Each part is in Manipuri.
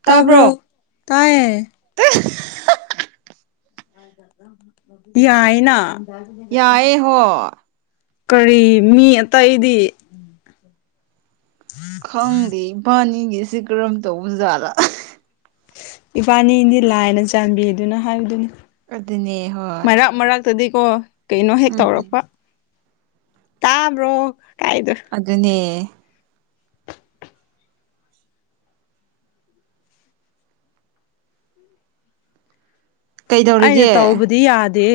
ꯇꯥꯕ꯭ꯔꯣ ꯇꯥꯔꯕ ꯇꯥꯏꯌꯦ [unintelligible] ꯌꯥꯏꯅ ꯌꯥꯏꯌꯦ ꯍꯣꯏ ꯀꯔꯤ ꯃꯤ ꯑꯇꯩꯗꯤ ꯈꯪꯗꯦ ꯏꯕꯥꯅꯤꯒꯤꯁꯤ ꯀꯔꯝ ꯇꯧꯕ ꯖꯥꯠꯗ ꯏꯕꯥꯅꯤꯗꯤ ꯂꯥꯏꯅ ꯆꯥꯟꯕꯤꯗꯨꯅ ꯍꯥꯏꯕꯗꯨꯅꯤ ꯑꯗꯨꯅꯦ ꯍꯣꯏ ꯃꯔꯛ ꯃꯔꯛ ꯇꯗꯤꯀꯣ ꯀꯩꯅꯣ ꯍꯦꯛ ꯎꯝ ꯇꯧꯔꯛꯄ ꯇꯥꯕ꯭ꯔꯣ ꯀꯥꯏꯗꯣ ꯑꯗꯨꯅꯦ ꯑꯩꯅ ꯀꯩꯗꯧꯔꯤꯒꯦ ꯇꯧꯕꯗꯤ ꯌꯥꯗꯦ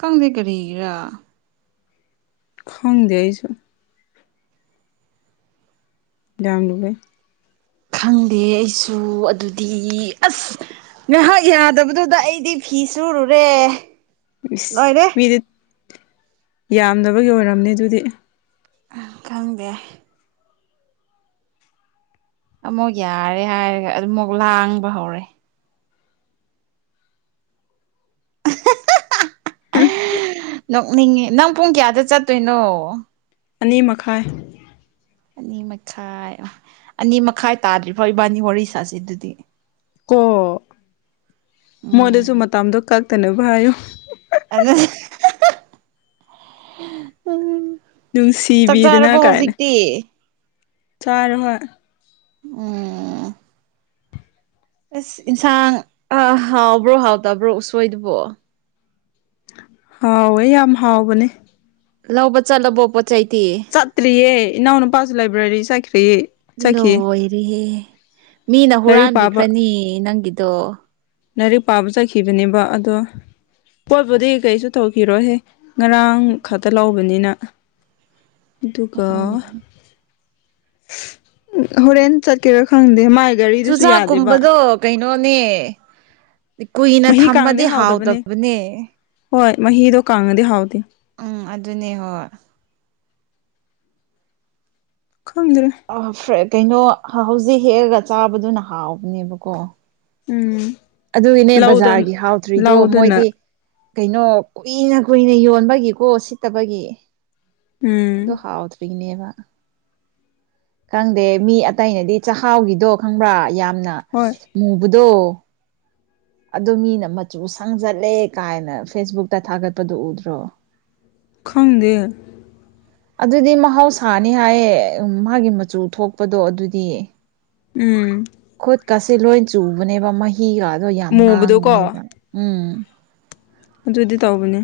ꯀꯪꯗꯦ ꯀꯔꯤꯔꯥ ꯈꯪꯗꯁꯨ ꯌꯥꯝꯝ ꯂꯒꯦ ꯈꯪꯗꯦ ꯑꯩꯁꯨ ꯑꯗꯨꯗꯤ ꯑꯁ ꯉꯍꯥꯛ ꯌꯥꯗꯕꯗꯨꯗ ꯑꯩꯗꯤ ꯐꯤ ꯁꯨꯔꯨꯔꯦ ꯂꯣꯏꯔꯦ ꯃꯤꯗꯤ ꯌꯥꯝꯗꯕꯒꯤ ꯑꯣꯏꯔꯝꯅꯤ ꯑꯗꯨꯗꯤ ꯈꯪꯗꯦ ꯑꯃꯨꯛ ꯌꯥꯔꯦ ꯍꯥꯏꯔꯒ ꯑꯗꯨ ꯑꯃꯨꯛ ꯂꯥꯡꯕ ꯍꯧꯔꯦ ꯎꯝ ꯅꯣꯛꯅꯤꯡꯉ ꯅꯪ ꯄꯨꯡ ꯀꯌꯥꯗ ꯆꯠꯇꯣꯏꯅꯣ ꯑꯅꯤ ꯃꯈꯥꯏ ꯑꯅꯤ ꯃꯈꯥꯏ ꯑꯅꯤ ꯃꯈꯥꯏ ꯇꯥꯗ꯭ꯔꯤꯕꯣ ꯏꯕꯥꯅꯤ ꯋꯥꯔꯤ ꯁꯥꯁꯤ ꯑꯗꯨꯗꯤ ꯀꯣ ꯃꯣꯏꯗꯁꯨ ꯎꯝ ꯃꯇꯝꯗꯣ ꯀꯛꯇꯅꯕ ꯍꯥꯏꯌꯨ ꯑꯗ ꯎꯝ ꯆꯥꯛ ꯅꯨꯡꯁꯤꯕꯤꯗꯅ ꯆꯥꯔꯕꯣ ꯍꯧꯖꯤꯛꯇꯤ ꯆꯥꯎꯥꯔ ꯍꯣꯏ ꯑꯣꯝ ꯑꯁ ꯏꯟꯁꯥꯡ ꯍꯥꯎꯕ꯭ꯔꯣ ꯍꯥꯎꯇꯕ꯭ꯔꯣ ꯎꯁꯣꯏꯗꯨꯕꯣ ꯍꯥꯎꯋꯦ ꯌꯥꯝ ꯍꯥꯎꯕꯅꯦ ꯂꯧꯕꯠ ꯆꯂꯕꯣꯄꯠ ꯆꯩꯇ ꯆꯠꯇ꯭ꯔꯤꯌꯦ ꯏꯅꯥꯎꯅꯨꯄꯥꯁꯨ ꯂꯥꯏꯕ꯭ꯔꯦꯔꯤ ꯆꯠꯈꯤꯔꯤꯌꯦ ꯆꯠꯈꯤꯌꯦ ꯍ ꯃꯤꯅ ꯄꯥꯕ ꯍꯨꯔꯥꯟꯕꯤꯈ꯭ꯔꯅꯤ ꯅꯪꯒꯤꯗꯣ ꯂꯥꯏꯔꯤꯛ ꯄꯥꯕ ꯆꯠꯈꯤꯕꯅꯦꯕ ꯑꯗꯣ ꯄꯣꯠꯄꯨꯗꯤ ꯀꯩꯁꯨ ꯇꯧꯈꯤꯔꯣꯍꯦ ꯉꯔꯥꯡ ꯈꯛꯇ ꯂꯧꯕꯅꯤꯅ ꯑꯗꯨꯒ ꯍꯣꯔꯦꯟꯅ ꯆꯠ ꯀꯔ ꯈꯪꯗ ꯃꯥꯏ ꯒꯥꯔꯤꯗꯨꯁꯨ ꯆꯨꯖꯥꯛ ꯌꯥꯗꯦꯕ ꯀꯨꯝꯕꯗꫭ ꯀꯩꯅꯣꯅꯦ ꯀꯨꯏꯅ ꯃꯍꯤ ꯀꯥꯡꯗꯤ ꯊꯝꯃꯗꯤ ꯍꯥꯎꯗꯕꯅꯦ ꯍꯥꯎꯇꯕꯅꯦ ꯍꯣꯏ ꯃꯍꯤꯗꯣ ꯀꯪꯉꯗꯤ ꯍꯥꯎꯇꯦ ꯎꯝ ꯑꯗꯨꯅꯦ ꯍꯣꯏ ꯈꯪꯗ꯭ꯔꯦ ꯑ ꯐꯦꯠ ꯀꯩꯅꯣ ꯍꯧꯖꯤꯛ ꯍꯦꯛꯑꯒ ꯆꯥꯕꯗꯨꯅ ꯍꯥꯎꯕꯅꯦꯕꯀꯣ ꯎꯝ ꯑꯗꯨꯒꯤꯅꯦ ꯂꯧꯗ ꯕꯖꯥꯔꯒꯤ ꯍꯥꯎꯇꯔꯤꯗꯣ ꯂꯧꯗꯨꯅ ꯃꯣꯏꯗꯤ ꯀꯩꯅꯣ ꯀꯨꯏꯅ ꯀꯨꯏꯅ ꯌꯣꯟꯕꯒꯤꯀꯣ ꯁꯤꯠꯇꯕꯒꯤ ꯎꯝ ꯑꯗꯨ ꯍꯥꯎꯗ꯭ꯔꯤꯅꯦꯕ ꯈꯪꯗꯦ ꯃꯤ ꯑꯇꯩꯅꯗꯤ ꯆꯍꯥꯎꯒꯤꯗꯣ ꯈꯪꯕ꯭ꯔꯥ ꯌꯥꯝꯅ ꯍꯣꯏ ꯃꯨꯕꯗꯣ ꯑꯗꯨ ꯃꯤꯅ ꯃꯆꯨ ꯁꯪꯖꯜꯂꯦ ꯀꯥꯏꯅ ꯐꯦꯁꯕꯨꯛꯇ ꯊꯥꯒꯠꯄꯗꯨ ꯎꯗ꯭ꯔꯣ ꯈꯪꯗꯦ [inaudible] ꯑꯗꯨꯗꯤ ꯃꯍꯧꯁꯥꯅꯤ ꯍꯥꯏꯌꯦ ꯃꯥꯒꯤ ꯃꯆꯨ ꯊꯣꯛꯄꯗꯣ ꯑꯗꯨꯗꯤ ꯎꯝ ꯈꯨꯠꯀꯁꯦ ꯂꯣꯏ ꯆꯨꯕꯅꯦꯕ ꯃꯍꯤꯒꯗꯣ ꯌꯥꯝ ꯃꯨꯕꯗꯣꯀꯣ ꯉꯥꯡꯕꯅꯦꯕ ꯎꯝ ꯑꯗꯨꯗꯤ ꯇꯧꯕꯅꯦ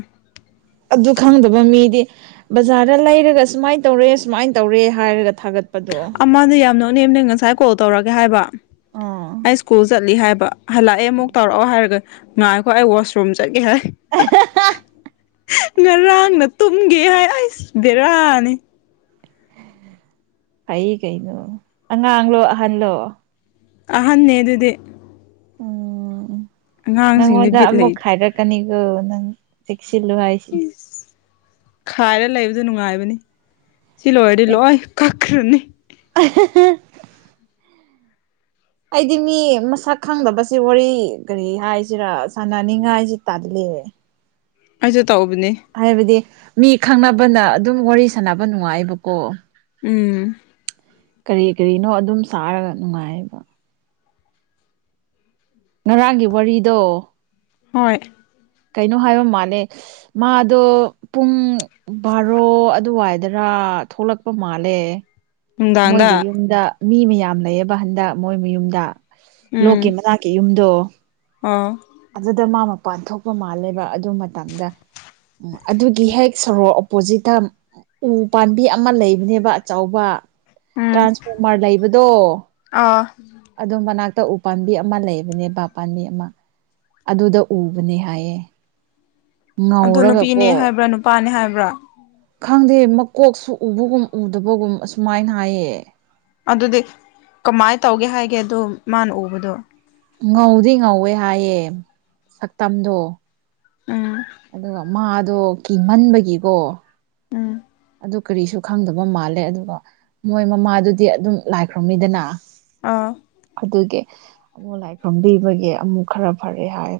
ꯑꯗꯨ ꯈꯪꯗꯕ ꯃꯤꯗꯤ ꯕꯖꯥꯔꯗ ꯂꯩꯔꯒ ꯁꯨꯃꯥꯏꯅ ꯇꯧꯔꯦ ꯁꯨꯃꯥꯏꯅ ꯇꯧꯔꯦ ꯍꯥꯏꯔꯒ ꯊꯥꯒꯠ ꯑꯃꯗꫭ ꯌꯥꯝ ꯅꯣꯛꯅꯤꯡꯕꯅꯦ ꯉꯁꯥꯏ ꯀꯣꯜ ꯇꯧꯔꯛꯒꯦ ꯍꯥꯏꯕ ꯑꯥ ꯑꯩ ꯏꯁ꯭ꯀꯨꯜ ꯆꯠꯂꯤ ꯍꯥꯏꯕ ꯍꯜꯂꯛꯑꯦ ꯑꯃꯨꯛ ꯇꯧꯔꯛꯑꯣ ꯍꯥꯏꯔꯒ ꯉꯥꯏꯈꯣ ꯑꯩ ꯋꯥꯁꯔꯨꯝ ꯆꯪꯒꯦ ꯍꯥꯏ [unintelligible] ꯉꯔꯥꯡꯅ ꯇꯨꯝꯒꯦ ꯍꯥꯏ ꯑꯩꯁ ꯕꯦꯔꯥꯅꯤ ꯐꯩ ꯀꯩꯅꯣ ꯑꯉꯥꯡꯂꯣ ꯑꯍꯜꯂꯣ ꯑꯍꯟꯅꯦ ꯑꯗꯨꯗꯤ ꯎꯝ ꯑꯉꯥꯡꯁꯤꯡꯗꯤ ꯅꯪꯉꯣꯟꯗ ꯕꯤꯠ ꯑꯃꯨꯛ ꯂꯩꯇꯦ ꯈꯥꯏꯔꯛꯀꯅꯤꯒꯣ ꯅꯪ ꯆꯦꯛꯁꯤꯜꯂꯨ ꯍꯥꯏꯁꯤ ꯏꯁ ꯈꯥꯏꯔ ꯂꯩꯕꯗꯨ ꯅꯨꯡꯉꯥꯏꯕꯅꯤ ꯁꯤ ꯂꯣꯏꯔꯗꯤ ꯂꯣꯏ ꯀꯛꯈ꯭ꯔꯅꯤ [unintelligible] ꯑꯩꯗꯤ ꯃꯤ ꯃꯁꯛ ꯈꯪꯗꯕꯁꯤ ꯋꯥꯔꯤ ꯀꯔꯤ ꯍꯥꯏꯁꯤꯔꯥ ꯁꯥꯟꯅꯅꯤꯡꯉꯥꯏꯁꯤ ꯇꯜꯂꯤ ꯑꯩꯖꯨ ꯇꯧꯕꯅꯤ ꯍꯥꯏꯕꯗꯤ ꯃꯤ ꯈꯪꯅꯕꯅ ꯑꯗꯨꯝ ꯋꯥꯔꯤ ꯁꯥꯟꯅꯕ ꯅꯨꯡꯉꯥꯏꯕꯀꯣ ꯎꯝ ꯀꯔꯤ ꯀꯔꯤꯅꯣ ꯑꯗꯨꯝ ꯁꯥꯔꯒ ꯅꯨꯡꯉꯥꯏꯌꯦꯕ ꯉꯔꯥꯡꯒꯤ ꯋꯥꯔꯤꯗꯣ ꯍꯣꯏ ꯀꯩꯅꯣ ꯍꯥꯏꯕ ꯃꯥꯅꯦ ꯃꯥꯗꯣ ꯄꯨꯡ ꯕꯥꯔꯣ ꯑꯗꯨꯋꯥꯏ ꯗꯔꯥ ꯊꯣꯛꯂꯛꯄ ꯃꯥꯜꯂꯦ ꯅꯨꯡꯗꯥꯡꯗ ꯃꯣꯏꯒꯤ ꯌꯨꯝꯗ ꯃꯤ ꯃꯌꯥꯝ ꯂꯩꯌꯦꯕ ꯍꯟꯗꯛ ꯃꯣꯏ ꯃꯌꯨꯝꯗ ꯂꯣꯛꯀꯤ ꯃꯅꯥꯛꯀꯤ ꯌꯨꯝꯗꯣ ꯑꯥ ꯑꯗꯨꯗ ꯃꯥ ꯃꯄꯥꯟ ꯊꯣꯛꯄ ꯃꯥꯜꯂꯦꯕ ꯑꯗꯨ ꯃꯇꯝꯗ ꯑ ꯑꯗꯨꯒꯤ ꯍꯦꯛ ꯁꯣꯔꯣꯛ ꯄꯣꯖꯤꯛꯇ ꯎꯝ ꯄꯥꯔꯇꯤ ꯑꯃ ꯂꯩꯕꯅꯦꯕ ꯑꯆꯧꯕ ꯎꯝ ꯇ꯭ꯔꯥꯟꯁꯐꯣꯔꯃꯔ ꯂꯩꯕꯗꯣ ꯑꯥ ꯑꯗꯨ ꯃꯅꯥꯛꯇ ꯎ ꯄꯥꯝꯕꯤ ꯑꯃ ꯂꯩꯕꯅꯦꯕꯥ ꯄꯥꯝꯕꯤ ꯑꯃ ꯑꯗꯨꯗ ꯎꯕꯅꯦ ꯍꯥꯏꯌꯦ ꯑꯗꯨ ꯅꯨꯄꯤꯅꯦ ꯉꯧꯔꯒꯀꯣ ꯍꯥꯏꯕ꯭ꯔꯥ ꯅꯨꯄꯥꯅꯦ ꯍꯥꯏꯕ꯭ꯔꯥ ꯈꯪꯗꯦ ꯃꯀꯣꯛꯁꯨ ꯎꯕꯒꯨꯝ ꯎꯗꯕꯒꯨꯝ ꯑꯁꯨꯃꯥꯏꯅ ꯍꯥꯏꯌꯦ ꯑꯗꯨꯗꯤ ꯀꯃꯥꯏꯅ ꯇꯧꯒꯦ ꯍꯥꯏꯒꯦ ꯑꯗꯨ ꯃꯥꯅ ꯎꯕꯗꯣ ꯉꯧꯗꯤ ꯉꯧꯋꯦ ꯍꯥꯏꯌꯦ ꯁꯛꯇꯝꯗꯣ ꯎꯝ ꯑꯗꯨꯒ ꯃꯥꯗꯣ ꯀꯤꯍꯟꯕꯒꯤꯀꯣ ꯎꯝ ꯑꯗꯨ ꯀꯔꯤꯁꯨ ꯈꯪꯗꯕ ꯃꯥꯜꯂꯦ ꯑꯗꯨꯒ ꯃꯣꯏ ꯃꯃꯥꯗꯨꯗꯤ ꯑꯗꯨꯝ ꯂꯥꯏ ꯈ꯭ꯔꯣꯝꯃꯤꯗꯅ ꯑꯥ ꯑꯗꯨꯒꯤ ꯑꯃꯨꯛ ꯂꯥꯏ ꯈ꯭ꯔꯨꯝꯕꯤꯕꯒꯤ ꯑꯃꯨꯛ ꯈꯔ ꯐꯔꯦ ꯍꯥꯏ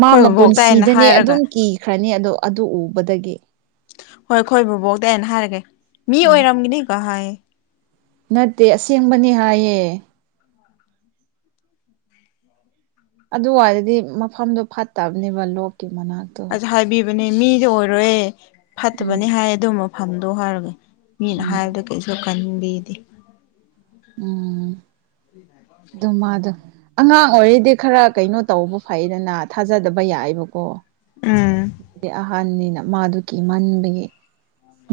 ꯃꯥ ꯕꯕꯣꯛꯇꯥꯏꯅ ꯃꯄꯨꯟꯁꯤꯗꯅꯦ ꯍꯥꯏꯔꯒ ꯑꯗꯨꯝ ꯀꯤꯈ꯭ꯔꯅꯤ ꯑꯗꯣ ꯑꯗꯨ ꯎꯕꯗꯒꯤ ꯍꯣꯏ ꯈꯣꯏ ꯕꯕꯣꯛꯗ ꯑꯩꯅ ꯍꯥꯏꯔꯒꯦ ꯃꯤ ꯎꯝ ꯑꯣꯏꯔꯝꯒꯅꯤ ꯀ ꯍꯥꯏ ꯅꯠꯇꯦ ꯑꯁꯦꯡꯕꯅꯤ ꯍꯥꯏꯌꯦ [inaudible] ꯑꯗꯨꯋꯥꯏꯔꯗꯤ ꯃꯐꯝꯗꯣ ꯐꯠꯇꯕꯅꯦꯕ ꯂꯣꯛꯀꯤ ꯃꯅꯥꯛꯇ ꯑꯁ ꯍꯥꯏꯕꯤꯕꯅꯦ ꯃꯤꯗꯤ ꯑꯣꯏꯔꯣꯏ ꯎꯝ ꯐꯠꯇꯕꯅꯤ ꯍꯥꯏ ꯑꯗꯨ ꯃꯐꯝꯗꯣ ꯍꯥꯏꯔꯒꯦ ꯃꯤꯅ ꯎꯝ ꯍꯥꯏꯕꯗ ꯀꯩꯁꯨ ꯀꯟꯕꯤꯗꯦ ꯎꯝ ꯑꯗꯨꯃꯗ ꯑꯉꯥꯡ ꯑꯣꯏꯔꯤꯗꯤ ꯈꯔ ꯀꯩꯅꯣ ꯇꯧꯕ ꯐꯩꯗꯅ ꯊꯥꯖꯗꯕ ꯌꯥꯏꯕꯀꯣ ꯎꯝ ꯗꯤ ꯑꯍꯥꯟꯕꯅꯤꯅ ꯃꯥꯗꯨ ꯀꯤꯃꯟꯕꯒꯤ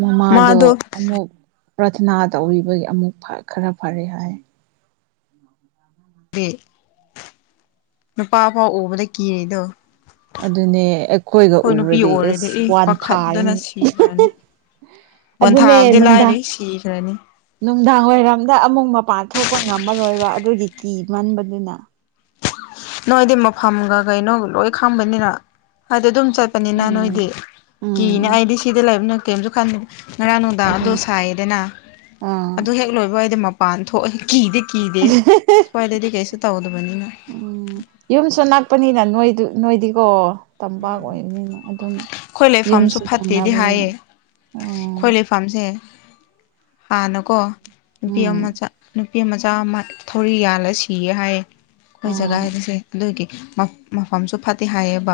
ꯃꯃꯥꯗꯣ ꯃꯥꯗꯣ ꯑꯃꯨꯛ ꯄ꯭ꯔꯊꯅꯥ ꯇꯧꯔꯤꯕꯒꯤ ꯑꯃꯨꯛ ꯈꯔ ꯐꯔꯦ ꯍꯥꯏ ꯗꯤ ꯅꯨꯄꯥ ꯄꯥꯎ ꯎꯕꯗ ꯀꯤꯔꯦꯗꯣ ꯑꯗꯨꯅꯦ ꯑꯩꯈꯣꯏꯒ ꯑꯩꯈꯣꯏ ꯅꯨꯄꯤ ꯎꯔꯗꯤ ꯑꯣꯏꯔꯦꯗꯤ ꯑꯦꯁ ꯑꯦ ꯋꯥꯟ ꯄꯥꯈꯠꯇꯅ ꯊꯥꯔꯅꯤ ꯁꯤꯈ꯭ꯔꯅꯤ ꯑꯗꯨꯅꯦ ꯋꯥꯟꯊꯥꯕꯗꯤ ꯂꯥꯏꯔꯤ ꯅꯨꯡꯗꯥꯡ ꯁꯤꯈ꯭ꯔꯅꯤ ꯅꯨꯡꯗꯥꯡ ꯋꯥꯏꯔꯝꯗ ꯑꯃꯨꯛ ꯃꯄꯥꯟ ꯊꯣꯛꯄ ꯉꯝꯃꯔꯣꯏꯕ ꯑꯗꯨꯒꯤ ꯀꯤ ꯃꯟꯕꯗꯨꯅ ꯅꯣꯏꯗꯤ ꯃꯐꯝꯒ ꯀꯩꯅꯣꯒ ꯂꯣꯏ ꯈꯪꯕꯅꯤꯅ ꯍꯥꯏꯗꯤ ꯑꯗꯨꯝ ꯆꯠꯄꯅꯤꯅ ꯎꯝ ꯅꯣꯏꯗꯤ ꯎꯝ ꯀꯤꯅꯦ ꯑꯩꯗꯤ ꯁꯤꯗ ꯂꯩꯕꯅ ꯀꯩꯝꯁꯨ ꯈꯟꯗ ꯉꯔꯥꯡ ꯅꯨꯡꯗꯥꯡ ꯑꯗꯨ ꯁꯥꯏꯌꯦꯗꯅ ꯑꯥ ꯑꯗꯨ ꯍꯦꯛ ꯂꯣꯏꯕ ꯑꯩꯗꯤ ꯃꯄꯥꯟ ꯊꯣꯛꯑ ꯀꯤꯗꯤ ꯀꯤꯗꯦ ꯁ꯭ꯋꯥꯏꯗꯗꯤ ꯀꯩꯁꯨ ꯇꯧꯗꯕꯅꯤꯅ ꯎꯝ ꯌꯨꯝꯁꯨ ꯅꯛꯄꯅꯤꯅ ꯅꯣꯏꯗꯨ ꯅꯣꯏꯗꯤꯀꯣ ꯇꯝꯄꯥꯛ ꯑꯣꯏꯕꯅꯤꯅ ꯑꯗꯨꯝ ꯈꯣꯏ ꯂꯩꯐꯝꯁꯨ ꯌꯨꯝꯁꯨ ꯐꯠꯇꯦꯗꯤ ꯊꯪꯅꯕꯅꯤꯅ ꯍꯥꯏꯌꯦ ꯑꯣ ꯈꯣꯏ ꯂꯩꯐꯝ ꯐꯥꯝꯁꯦ ꯍꯥꯟꯅꯀꯣ ꯅꯨꯄꯤ ꯎꯝ ꯑꯃꯆꯥ ꯅꯨꯄꯤ ꯃꯆꯥ ꯑꯃ ꯊꯧꯔꯤ ꯌꯥꯜꯂ ꯁꯤꯌꯦ ꯍꯥꯏꯌꯦ ꯑꯩꯈꯣꯏ ꯖꯒꯥ ꯑꯣ ꯍꯥꯏꯗꯁꯦ ꯑꯗꯨꯒꯤ ꯃꯐꯝꯁꯨ ꯐꯠꯇꯦ ꯍꯥꯏꯌꯦꯕ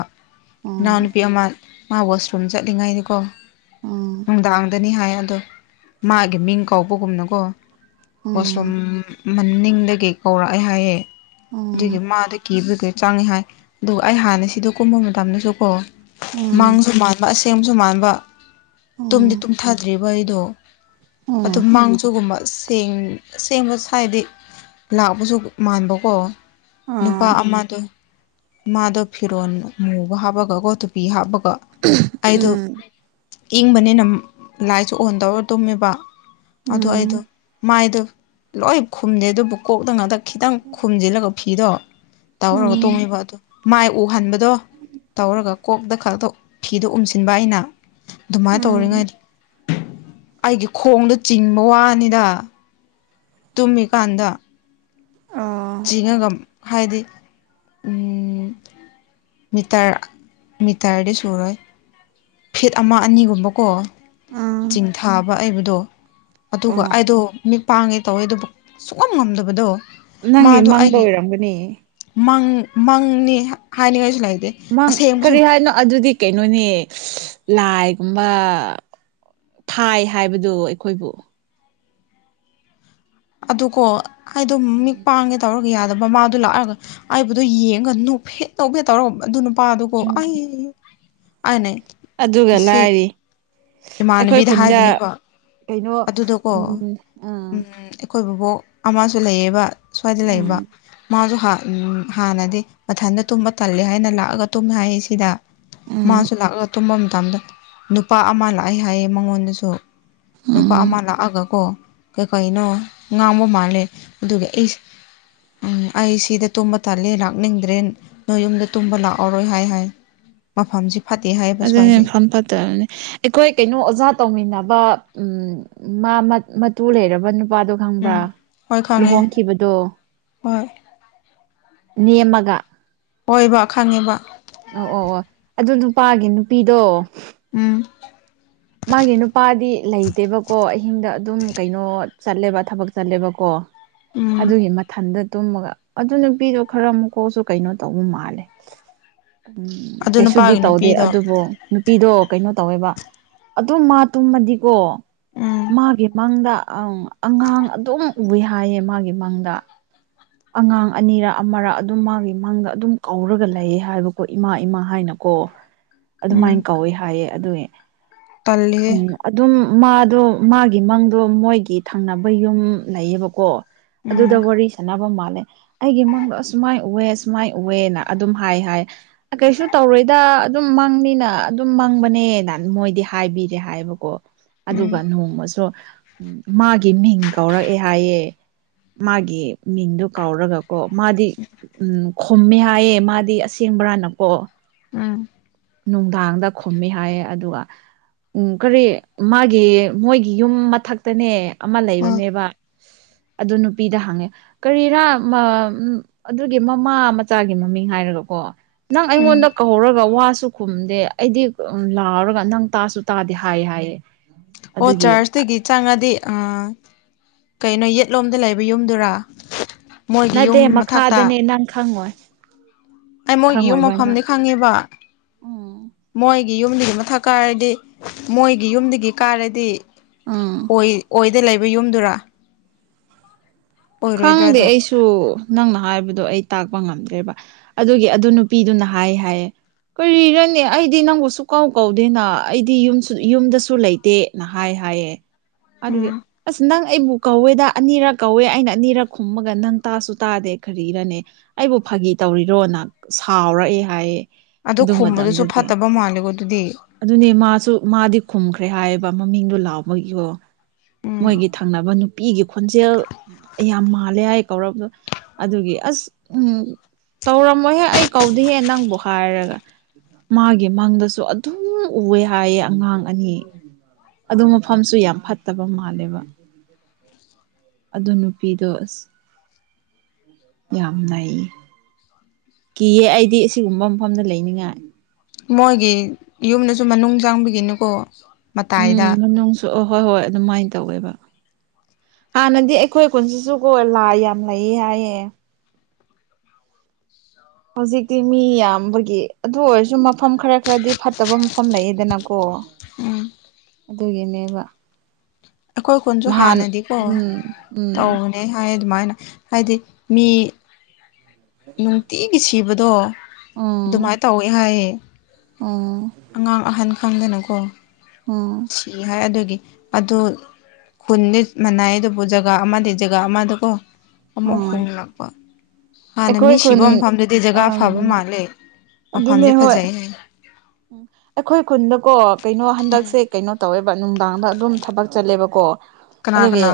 ꯏꯅꯥꯎ ꯑꯣ ꯅꯨꯨꯄꯤ ꯑꯃ ꯃꯥ ꯋꯥꯁꯔꯨꯝ ꯆꯠꯂꯤꯉꯩꯅꯤꯀꯣ ꯅꯨꯡꯗꯥꯡꯗꯅꯤ ꯍꯥꯏ ꯑꯗꯣ ꯃꯥꯒꯤ ꯃꯤꯡ ꯀꯧꯕꯒꯨꯝꯅꯀꯣ ꯋꯥꯣꯁꯔꯨꯝ ꯃꯅꯤꯡꯗꯒꯤ ꯀꯧꯔꯛꯑꯦ ꯍꯥꯏꯌꯦ ꯑꫭ ꯑꯗꯨꯒꯤ ꯃꯥꯗ ꯀꯦꯕꯒꯤ ꯆꯪꯉꯦ ꯍꯥꯏ ꯑꯗꯨꯒ ꯑꯩ ꯍꯥꯟꯅ ꯁꯤꯗꯣ ꯀꯨꯝꯕ ꯃꯇꯝꯗꯁꯨ ꯀꯣ ꯃꯥꯡꯁꯨ ꯃꯥꯟꯕ ꯑꯁꯦꯡꯁꯨ ꯃꯥꯟꯕ ꯇꯨꯝꯗꯤ ꯇꯨꯝꯊꯗ꯭ꯔꯤꯕ ꯑꯩꯗꯣ ꯑꯗꯨ ꯃꯥꯡ ꯑꯗꯨꯒꯨꯝꯕ ꯁꯦꯡ ꯑꯁꯦꯡꯕ ꯁ꯭ꯥꯏꯗꯤ ꯂꯥꯛꯄꯁꯨ ꯃꯥꯟꯕꯀꯣ ꯅꯨꯄꯥ ꯑꯃꯗꯣ ꯃꯥꯗꯣ ꯐꯤꯔꯣꯟꯜ ꯃꯨꯒ ꯍꯥꯞꯄꯒ ꯈꯣꯠꯇ ꯄꯤ ꯍꯥꯞꯄꯒꯣ ꯑꯩꯗꯣ ꯏꯪꯕꯅꯤꯅ ꯂꯥꯏꯠꯁꯨ ꯑꯣꯟ ꯇꯧꯔ ꯇꯨꯝꯃꯦꯕ ꯑꯗꯨ ꯑꯩꯗꯣ ꯃꯥꯏꯗꯣ ꯂꯣꯏ ꯈꯨꯝꯗꯦ ꯑꯗꯨꯕꯨ ꯀꯣꯛꯇ ꯉꯗ ꯈꯤꯇꯪ ꯈꯣꯨꯝꯖꯤꯜꯂꯒ ꯐꯤꯗꯣ ꯇꯥꯎꯔꯒ ꯇꯣꯡꯉꯤꯕ ꯑꯗꯨ ꯃꯥꯏ ꯎꯍꯟꯕꯗꯣ ꯇꯧꯔꯒ ꯀꯣꯛꯇ ꯈꯛꯇ ꯐꯤꯗꯣ ꯎꯝꯁꯤꯟꯕ ꯑꯩꯅ ꯑꯗꯨꯃꯥꯏꯅ ꯇꯧꯔꯤꯉꯩ ꯑꯩꯒꯤ ꯈꯣꯡꯗꯣ ꯆꯤꯡꯕ ꯋꯥꯅꯤꯗ ꯇꯨꯝꯃꯤ ꯀꯥꯟꯗꯥ ꯆꯤꯡꯉꯒ ꯍꯥꯏꯗꯤ ꯎꯝ ꯃꯤꯇꯔ ꯃꯤꯇꯔꯗꯤ ꯁꯨꯔꯣꯏ ꯐꯤꯠ ꯑꯃ ꯑꯅꯤꯒꯨꯝꯕꯀꯣ ꯆꯤꯡ ꯊꯥꯕ ꯑꯩꯕꯗꯣ ꯑꯗꯨꯒ ꯑꯩꯗꯣ ꯃꯤꯠ ꯄꯥꯡꯉꯦ ꯇꯧꯋꯦ ꯑꯗꯨꯕꯨ ꯁꯨꯛꯉꯝ ꯉꯝꯗꯕꯗꯣ ꯅꯪꯒꯤ ꯃꯥꯗꯣ ꯃꯪꯗ ꯑꯩꯒꯤ ꯑꯣꯏꯔꯝꯒꯅꯤ ꯃꯪ ꯃꯪꯅꯤ ꯍꯥꯏꯅꯤꯡꯉꯥꯏꯁꯨ ꯂꯩꯇꯦ ꯃꯪ ꯑꯁꯦꯡꯕꯁꯨ ꯀꯔꯤ ꯍꯥꯏꯅꯣ ꯑꯗꯨꯗꯤ ꯀꯩꯅꯣꯅꯦ ꯂꯥꯏꯒꯨꯝꯕ ꯊꯥꯏ ꯍꯥꯏꯕꯗꯨꯣ ꯑꯩꯈꯣꯏꯕꯨ ꯑꯗꯨꯀꯣ ꯑꯩꯗꯣ ꯃꯤꯠ ꯄꯥꯡꯉꯦ ꯇꯧꯔꯒ ꯌꯥꯗꯕ ꯃꯥꯗꯣ ꯂꯥꯛꯑꯒ ꯍꯥꯏꯕꯗꯨꯣ ꯌꯦꯡꯉꯒ ꯅꯣꯐꯦꯠ ꯇꯧꯐꯦ ꯇꯧꯔꯒ ꯑꯗꯨꯅ ꯄꯥꯗꯨꯒꯣ ꯑꯩ ꯑꯏꯅꯦ ꯑꯗꯨꯒ ꯂꯥꯏꯔꯤ ꯑꯩꯈꯣꯏ ꯏꯃꯥꯟꯅꯕꯤꯗ ꯈꯨꯟꯗ ꯍꯥꯏꯕꯅꯦꯕꯣ ꯀꯩꯅꯣ ꯎꯝ ꯑꯥ ꯑꯩꯈꯣꯏꯕꯨꯕꯣꯛ ꯑꯃꯁꯨ ꯂꯩꯌꯦꯕ ꯁ꯭ꯋꯥꯏꯗ ꯎꯝ ꯂꯩꯌꯦꯕ ꯃꯥꯁꯨ ꯍꯥꯟꯅꯗꯤ ꯃꯊꯟꯗ ꯇꯨꯝꯕ ꯇꯜꯂꯦ ꯍꯥꯏꯅ ꯂꯥꯛꯑꯒ ꯇꯨꯝ ꯍꯥꯏ ꯁꯤꯗ ꯎꯝ ꯃꯥꯁꯨ ꯂꯥꯛꯑꯒ ꯇꯨꯝꯕ ꯃꯇꯝꯗ ꯅꯨꯄꯥ ꯑꯃ ꯂꯥꯛꯑꯦ ꯍꯥꯏꯌꯦ ꯃꯉꯣꯟꯗꯁꯨ ꯅꯨꯄꯥ ꯎꯝ ꯑꯃ ꯂꯥꯛꯑꯒꯀꯣ ꯀꯩ ꯀꯩꯅꯣ ꯉꯥꯡꯕ ꯃꯥꯜꯂꯦ ꯑꯗꯨꯒꯤ ꯑꯩꯁꯦ ꯎꯝ ꯑꯩ ꯁꯤꯗ ꯇꯨꯝꯕ ꯇꯥꯜꯂꯤ ꯂꯥꯛꯅꯤꯡꯗ꯭ꯔꯦ ꯅꯣꯏ ꯌꯨꯝꯗ ꯇꯨꯝꯕ ꯂꯥꯛꯑꯣꯔꯣꯏ ꯍꯥꯏ ꯍꯥꯏ ꯃꯐꯝꯁꯤ ꯐꯠꯇꯦ ꯍꯥꯏꯌꯦꯕ ꯑꯗꯨ ꯅꯦ ꯁ꯭ꯋꯥꯏꯁꯦ ꯐꯝ ꯄꯠꯇꯅꯤꯅꯦ ꯑꯩꯈꯣꯏ ꯀꯩꯅꯣ ꯑꯣꯖꯥ ꯇꯧꯃꯤꯟꯅꯕ ꯃꯥ ꯃꯇꯨ ꯂꯩꯔꯕ ꯅꯨ ꯅꯨꯄꯥꯗꯣ ꯈꯪꯕ꯭ꯔꯥ ꯎꯝ ꯍꯣꯏ ꯈꯪꯉꯦ ꯂꯨꯍꯣꯡꯈꯤꯕꯗꯣ ꯍꯣꯏ ꯅꯦꯝꯃꯒ ꯍꯣꯏꯕ ꯈꯪꯉꯦꯕ ꯑꯣ ꯑꯣ ꯑꯣ ꯑꯗꯨ ꯅꯨꯄꯥꯒꯤ ꯅꯨꯄꯤꯗꯣ ꯎꯝ ꯃꯥꯒꯤ ꯅꯨꯄꯥꯗꯤ ꯂꯩꯇꯦꯕꯀꯣ ꯑꯍꯤꯡꯗ ꯑꯗꯨꯝ ꯀꯩꯅꯣ ꯆꯠꯂꯦꯕ ꯊꯕꯛ ꯆꯠꯂꯦꯕꯀꯣ ꯎꯝ ꯑꯗꯨꯒꯤ ꯃꯊꯟꯗ ꯇꯨꯝꯃꯒ ꯑꯗꯨ ꯅꯨꯄꯤꯗꯣ ꯈꯔ ꯃꯀꯣꯛꯁꯨ ꯀꯩꯅꯣ ꯇꯧꯕ ꯃꯥꯜꯂꯦ ꯎꯝ ꯑꯗꯨ ꯀꯩꯁꯨꯗꯤ ꯅꯨꯄꯥꯒꯤ ꯇꯧꯗꯦ ꯅꯨꯄꯤꯗꯣ ꯑꯗꯨꯕꯨ ꯅꯨꯄꯤꯗꯣ ꯀꯩꯅꯣ ꯇꯧꯋꯦꯕ ꯑꯗꯨ ꯃꯥ ꯇꯨꯝꯃꯗꯤꯀꯣ ꯎꯝ ꯃꯥꯒꯤ ꯃꯪꯗ ꯑ ꯑꯉꯥꯡ ꯑꯗꯨꯝ ꯎꯏ ꯍꯥꯏꯌꯦ ꯃꯥꯒꯤ ꯃꯪꯗ ꯑꯉꯥꯡ ꯑꯅꯤꯔꯑꯃꯔ ꯑꯗꯨꯝ ꯃꯥꯒꯤ ꯃꯥꯡꯗ ꯑꯗꯨꯝ ꯀꯧꯔꯒ ꯂꯩꯌꯦ ꯍꯥꯏꯕꯀꯣ ꯏꯃꯥ ꯏꯃꯥ ꯍꯥꯏꯅꯀꯣ ꯎꯝ ꯑꯗꯨꯃꯥꯏꯅ ꯀꯧꯋꯦ ꯍꯥꯏꯌꯦ ꯑꯗꯨ ꯇꯜꯂꯤꯍꯦ ꯎꯝ ꯑꯗꯨꯝ ꯃꯥꯗꯣ ꯃꯥꯒꯤ ꯃꯪꯗꯣ ꯃꯣꯏꯒꯤ ꯊꯪꯅꯕ ꯌꯨꯝ ꯂꯩꯌꯦꯕꯀꯣ ꯑꯗꯨꯗ ꯎꯝ ꯋꯥꯔꯤ ꯁꯥꯟꯅꯕ ꯃꯥꯜꯂꯦ ꯑꯩꯒꯤ ꯃꯪꯗꯣ ꯑꯁꯨꯃꯥꯏ ꯎꯋꯦꯅ ꯑꯁꯨꯃꯥꯢ ꯎꯋꯦ ꯑꯗꯨꯝ ꯍꯥꯏ ꯍꯥꯏ ꯀꯩꯁꯨ ꯇꯧꯔꯣꯏꯗ ꯑꯗꯨꯝ ꯃꯪꯅꯤꯅ ꯑꯗꯨꯝ ꯃꯪꯕꯅꯦꯅ ꯃꯣꯏꯗꯤ ꯍꯥꯏꯕꯤꯔꯦ ꯍꯥꯏꯕꯀꯣ ꯎꯝ ꯑꯗꯨꯒ ꯅꯣꯡꯃꯁꯨ ꯃꯥꯒꯤ ꯃꯤꯡ ꯀꯧꯔꯛꯑꯦ ꯍꯥꯏꯌꯦ ꯃꯥꯒꯤ ꯃꯤꯡꯗꯣ ꯀꯧꯔꯒ ꯀꯣ ꯃꯥꯗꯤ ꯎꯝ ꯈꯨꯝꯃꯦ ꯍꯥꯏꯌꯦ ꯃꯥꯗꯤ ꯑꯁꯦꯡꯕ꯭ꯔꯥꯅꯀꯣ ꯎꯝ ꯅꯨꯡꯗꯥꯡꯗ ꯈꯨꯝꯃꯤ ꯍꯥꯏꯌꯦ ꯑꯗꯨꯒ ꯎꯝ ꯀꯔꯤ ꯃꯥꯒꯤ ꯃꯣꯏꯒꯤ ꯌꯨꯝ ꯃꯊꯛꯇꯅꯦ ꯑꯃ ꯍꯣꯏ ꯂꯩꯕꯅꯦꯕ ꯑꯗꯨ ꯅꯨꯄꯤꯗ ꯍꯥꯡꯉꯦ ꯀꯔꯤꯔꯥ ꯎꯝ ꯑꯗꯨꯒꯤ ꯃꯃꯥ ꯃꯆꯥꯒꯤ ꯃꯃꯤꯡ ꯍꯥꯏꯔꯒꯀꯣ ꯅꯪ ꯎꯝ ꯑꯩꯉꯣꯟꯗ ꯀꯧꯍꯧꯔꯒ ꯋꯥꯁꯨ ꯈꯨꯝꯗꯦ ꯑꯩꯗꯤ ꯎ ꯂꯥꯎꯔꯒ ꯅꯪ ꯇꯥꯁꯨ ꯇꯥꯗꯦ ꯍꯥꯏꯌꯦ ꯍꯥꯏꯌꯦ ꯑꯣ ꯑꯗꯨꯒꯤ ꯆꯔꯆꯇ ꯒꯤ ꯆꯪꯉꯗꯤ ꯀꯩꯅꯣ ꯑ ꯌꯦꯠꯂꯣꯝꯗ ꯂꯩꯕ ꯌꯨꯝꯗꯨꯔꯥ ꯃꯣꯏꯒꯤ ꯅꯠꯇꯦ ꯌꯨꯝ ꯃꯊꯛꯇ ꯃꯈꯥꯗꯅꯦ ꯅꯪ ꯈꯉꯣꯏ ꯑꯩ ꯃꯣꯏꯒꯤ ꯌꯨꯝ ꯃꯐꯝꯗꯤ ꯈꯪꯉꯦꯕ ꯎꯝ ꯃꯣꯏꯒꯤ ꯌꯨꯝꯗꯒꯤ ꯃꯊꯛ ꯀꯥꯔꯗꯤ ꯃꯣꯏꯒꯤ ꯌꯨꯝꯗꯒꯤ ꯀꯥꯔꯗꯤ ꯑꯥ ꯑꯣꯏ ꯑꯣꯏꯗ ꯂꯩꯕ ꯌꯨꯝꯗꯨꯔꯥ ꯑꯣꯏꯔꯣꯏꯗ꯭ꯔꯥ ꯈꯪꯗꯦ ꯑꯗꯣ ꯑꯩꯁꯨ ꯁꯨ ꯅꯪꯅ ꯍꯥꯏꯕꯗꯣ ꯑꯩ ꯇꯥꯛꯄ ꯉꯝꯗ꯭ꯔꯦꯕ ꯑꯗꯨꯒꯤ ꯑꯗꯨ ꯅꯨꯄꯤꯗꯨꯅ ꯍꯥꯏ ꯍꯥꯏꯌꯦ ꯀꯔꯤꯔꯅꯦ ꯑꯩꯗꯤ ꯅꯪꯕꯨꯁꯨ ꯀꯥꯎ ꯀꯧꯗꯦꯅ ꯑꯩꯗꯤ ꯌ ꯌꯨꯝꯗꯁꯨ ꯂꯩꯇꯦ ꯍꯥꯏ ꯍꯥꯏꯌꯦ ꯑꯗꯨꯒꯤ ꯑꯁ ꯅꯪ ꯑꯩꯕꯨ ꯀꯧꯋꯦꯗ ꯑꯅꯤꯔꯛ ꯀꯧꯋꯦ ꯑꯩꯅ ꯑꯅꯤꯔꯛ ꯈꯨꯝꯃꯒ ꯅꯪ ꯇꯥꯁꯨ ꯇꯥꯗꯦ ꯈꯔꯤꯔꯅꯦ ꯑꯩꯕꯨ ꯐꯥꯒꯤ ꯇꯧꯔꯤꯔꯣꯅ ꯁꯥꯎꯔꯛꯑꯦ ꯍꯥꯏꯌꯦꯦ ꯑꯗꯨ ꯈꯨꯝꯕꯗꯨꯁꯨ ꯐꯠꯇꯕ ꯃꯥꯜꯂꯦꯀꯣ ꯑꯗꯨꯗꯤ ꯑꯗꯨꯅꯦ ꯃꯥꯁꯨ ꯃꯥꯗꯤ ꯈꯨꯝꯈ꯭ꯔꯦ ꯍꯥꯏꯌꯦꯕ ꯃꯃꯤꯡꯗꯣ ꯂꯥꯎꯕꯒꯤꯀꯣ ꯃꯣꯏꯒꯤ ꯊꯪꯅꯕ ꯅꯨꯄꯤꯒꯤ ꯈꯣꯟꯖꯦꯜ ꯌꯥꯝ ꯃꯥꯜꯂꯦ ꯍꯥꯏ ꯀꯧꯔꯕꯗꯣ ꯑꯗꯨꯒꯤ ꯑꯁ ꯎꯝ ꯇꯧꯔꯝꯃꯣꯍꯦ ꯑꯩ ꯀꯧꯗꯤꯍꯦ ꯅꯪꯕꯨ ꯍꯥꯏꯔꯒ ꯃꯥꯒꯤ ꯃꯪꯗꯁꯨ ꯑꯗꯨꯝ ꯎꯑꯦ ꯍꯥꯏꯌꯦ ꯑꯉꯥꯡ ꯑꯅꯤ ꯑꯗꯨ ꯃꯐꯝꯁꯨ ꯌꯥꯝ ꯐꯠꯇꯕ ꯃꯥꯜꯂꯦꯕ ꯑ ꯅꯨꯄꯤꯗꯣ ꯑꯁ ꯌꯥꯝ ꯅꯥꯏꯌꯦ ꯀꯤꯌꯦ ꯑꯩꯗꯤ ꯑꯁꯤꯒꯨꯝꯕ ꯃꯐꯝꯗ ꯂꯩꯅꯤꯡꯉꯥꯏ ꯃꯣꯏꯒꯤ ꯌꯨꯝꯗꯁꯨ ꯃꯅꯨꯡ ꯆꯪꯕꯒꯤꯅꯤꯀꯣ ꯃꯇꯥꯏꯗ ꯎꯝ ꯃꯅꯨꯡꯁꯨ ꯑ ꯍꯣꯏ ꯍꯣꯏ ꯑꯗꯨꯃꯥꯏꯅ ꯇꯧꯋꯦꯕ ꯍꯥꯟꯅꯗꯤ ꯑꯩꯈꯣꯏ ꯀꯨꯟꯁꯤꯁꯨ ꯀꯣ ꯂꯥꯏ ꯌꯥꯝ ꯂꯩ ꯍꯥꯏꯌꯦ ꯍꯧꯖꯤꯛꯇꯤ ꯃꯤ ꯌꯥꯝꯕꯒꯤ ꯑꯗꯨ ꯑꯣꯏꯔꯁꯨ ꯃꯐꯝ ꯈꯔ ꯈꯔꯗꯤ ꯐꯠꯇꯕ ꯃꯐꯝ ꯂꯩꯌꯦꯗꯅꯀꯣ ꯎꯝ ꯑꯗꯨꯒꯤꯅꯦꯕ‌ ꯑꯩꯈꯣꯏ ꯈꯨꯟꯁꯨ ꯍꯥꯟꯅꯗꯤꯀꯣ ꯎꯝ ꯎꯝ ꯇꯧꯅꯤ ꯍꯥꯏ ꯑꯗꯨꯃꯥꯏꯅ ꯍꯥꯏꯗꯤ ꯃꯤ ꯅꯨꯡꯇꯤꯒꯤ ꯁꯤꯕꯗꯣ ꯑꯗꯨꯃꯥꯏꯅ ꯇꯧꯋꯤ ꯍꯥꯏꯌꯦ ꯑꯥ ꯑꯉꯥꯡ ꯑꯍꯟ ꯈꯪꯗꯅꯀꯣ ꯑꯣꯝ ꯊꯤ ꯍꯥꯏ ꯑꯗꯨꯒꯤ ꯑꯗꯨ ꯈꯨꯟꯗꯤ ꯃꯅꯥꯏ ꯑꯗꯨꯕꯨ ꯖꯒꯥ ꯑꯃꯗꯤ ꯖꯒꯥ ꯑꯃꯗꯒꯣ ꯑꯃꯨꯛ ꯎꯝ ꯍꯣꯡꯂꯛꯄ ꯍꯥꯟꯅ ꯃꯤ ꯑꯩꯈꯣꯏ ꯈꯨꯟ ꯁꯤꯕ ꯃꯐꯝꯗꯨꯗꯤ ꯖꯒꯥ ꯑꯝ ꯐꯕ ꯃꯥꯜꯂꯦ ꯃꯐꯝꯗꯤ ꯐꯖꯩ ꯍꯥꯏꯅ ꯎꯝ ꯑꯩꯈꯣꯏ ꯈꯨꯟꯗꯀꯣ ꯀꯩꯅꯣ ꯎꯝ ꯍꯟꯗꯛꯁꯦ ꯀꯩꯅꯣ ꯇꯧꯋꯦꯕ ꯅꯨꯡꯗꯥꯡꯗ ꯑꯗꯨꯝ ꯊꯕꯛ ꯆꯠꯂꯦꯕꯀꯣ ꯀꯅꯥ ꯑꯗꯨꯒꯤ ꯀꯅꯥ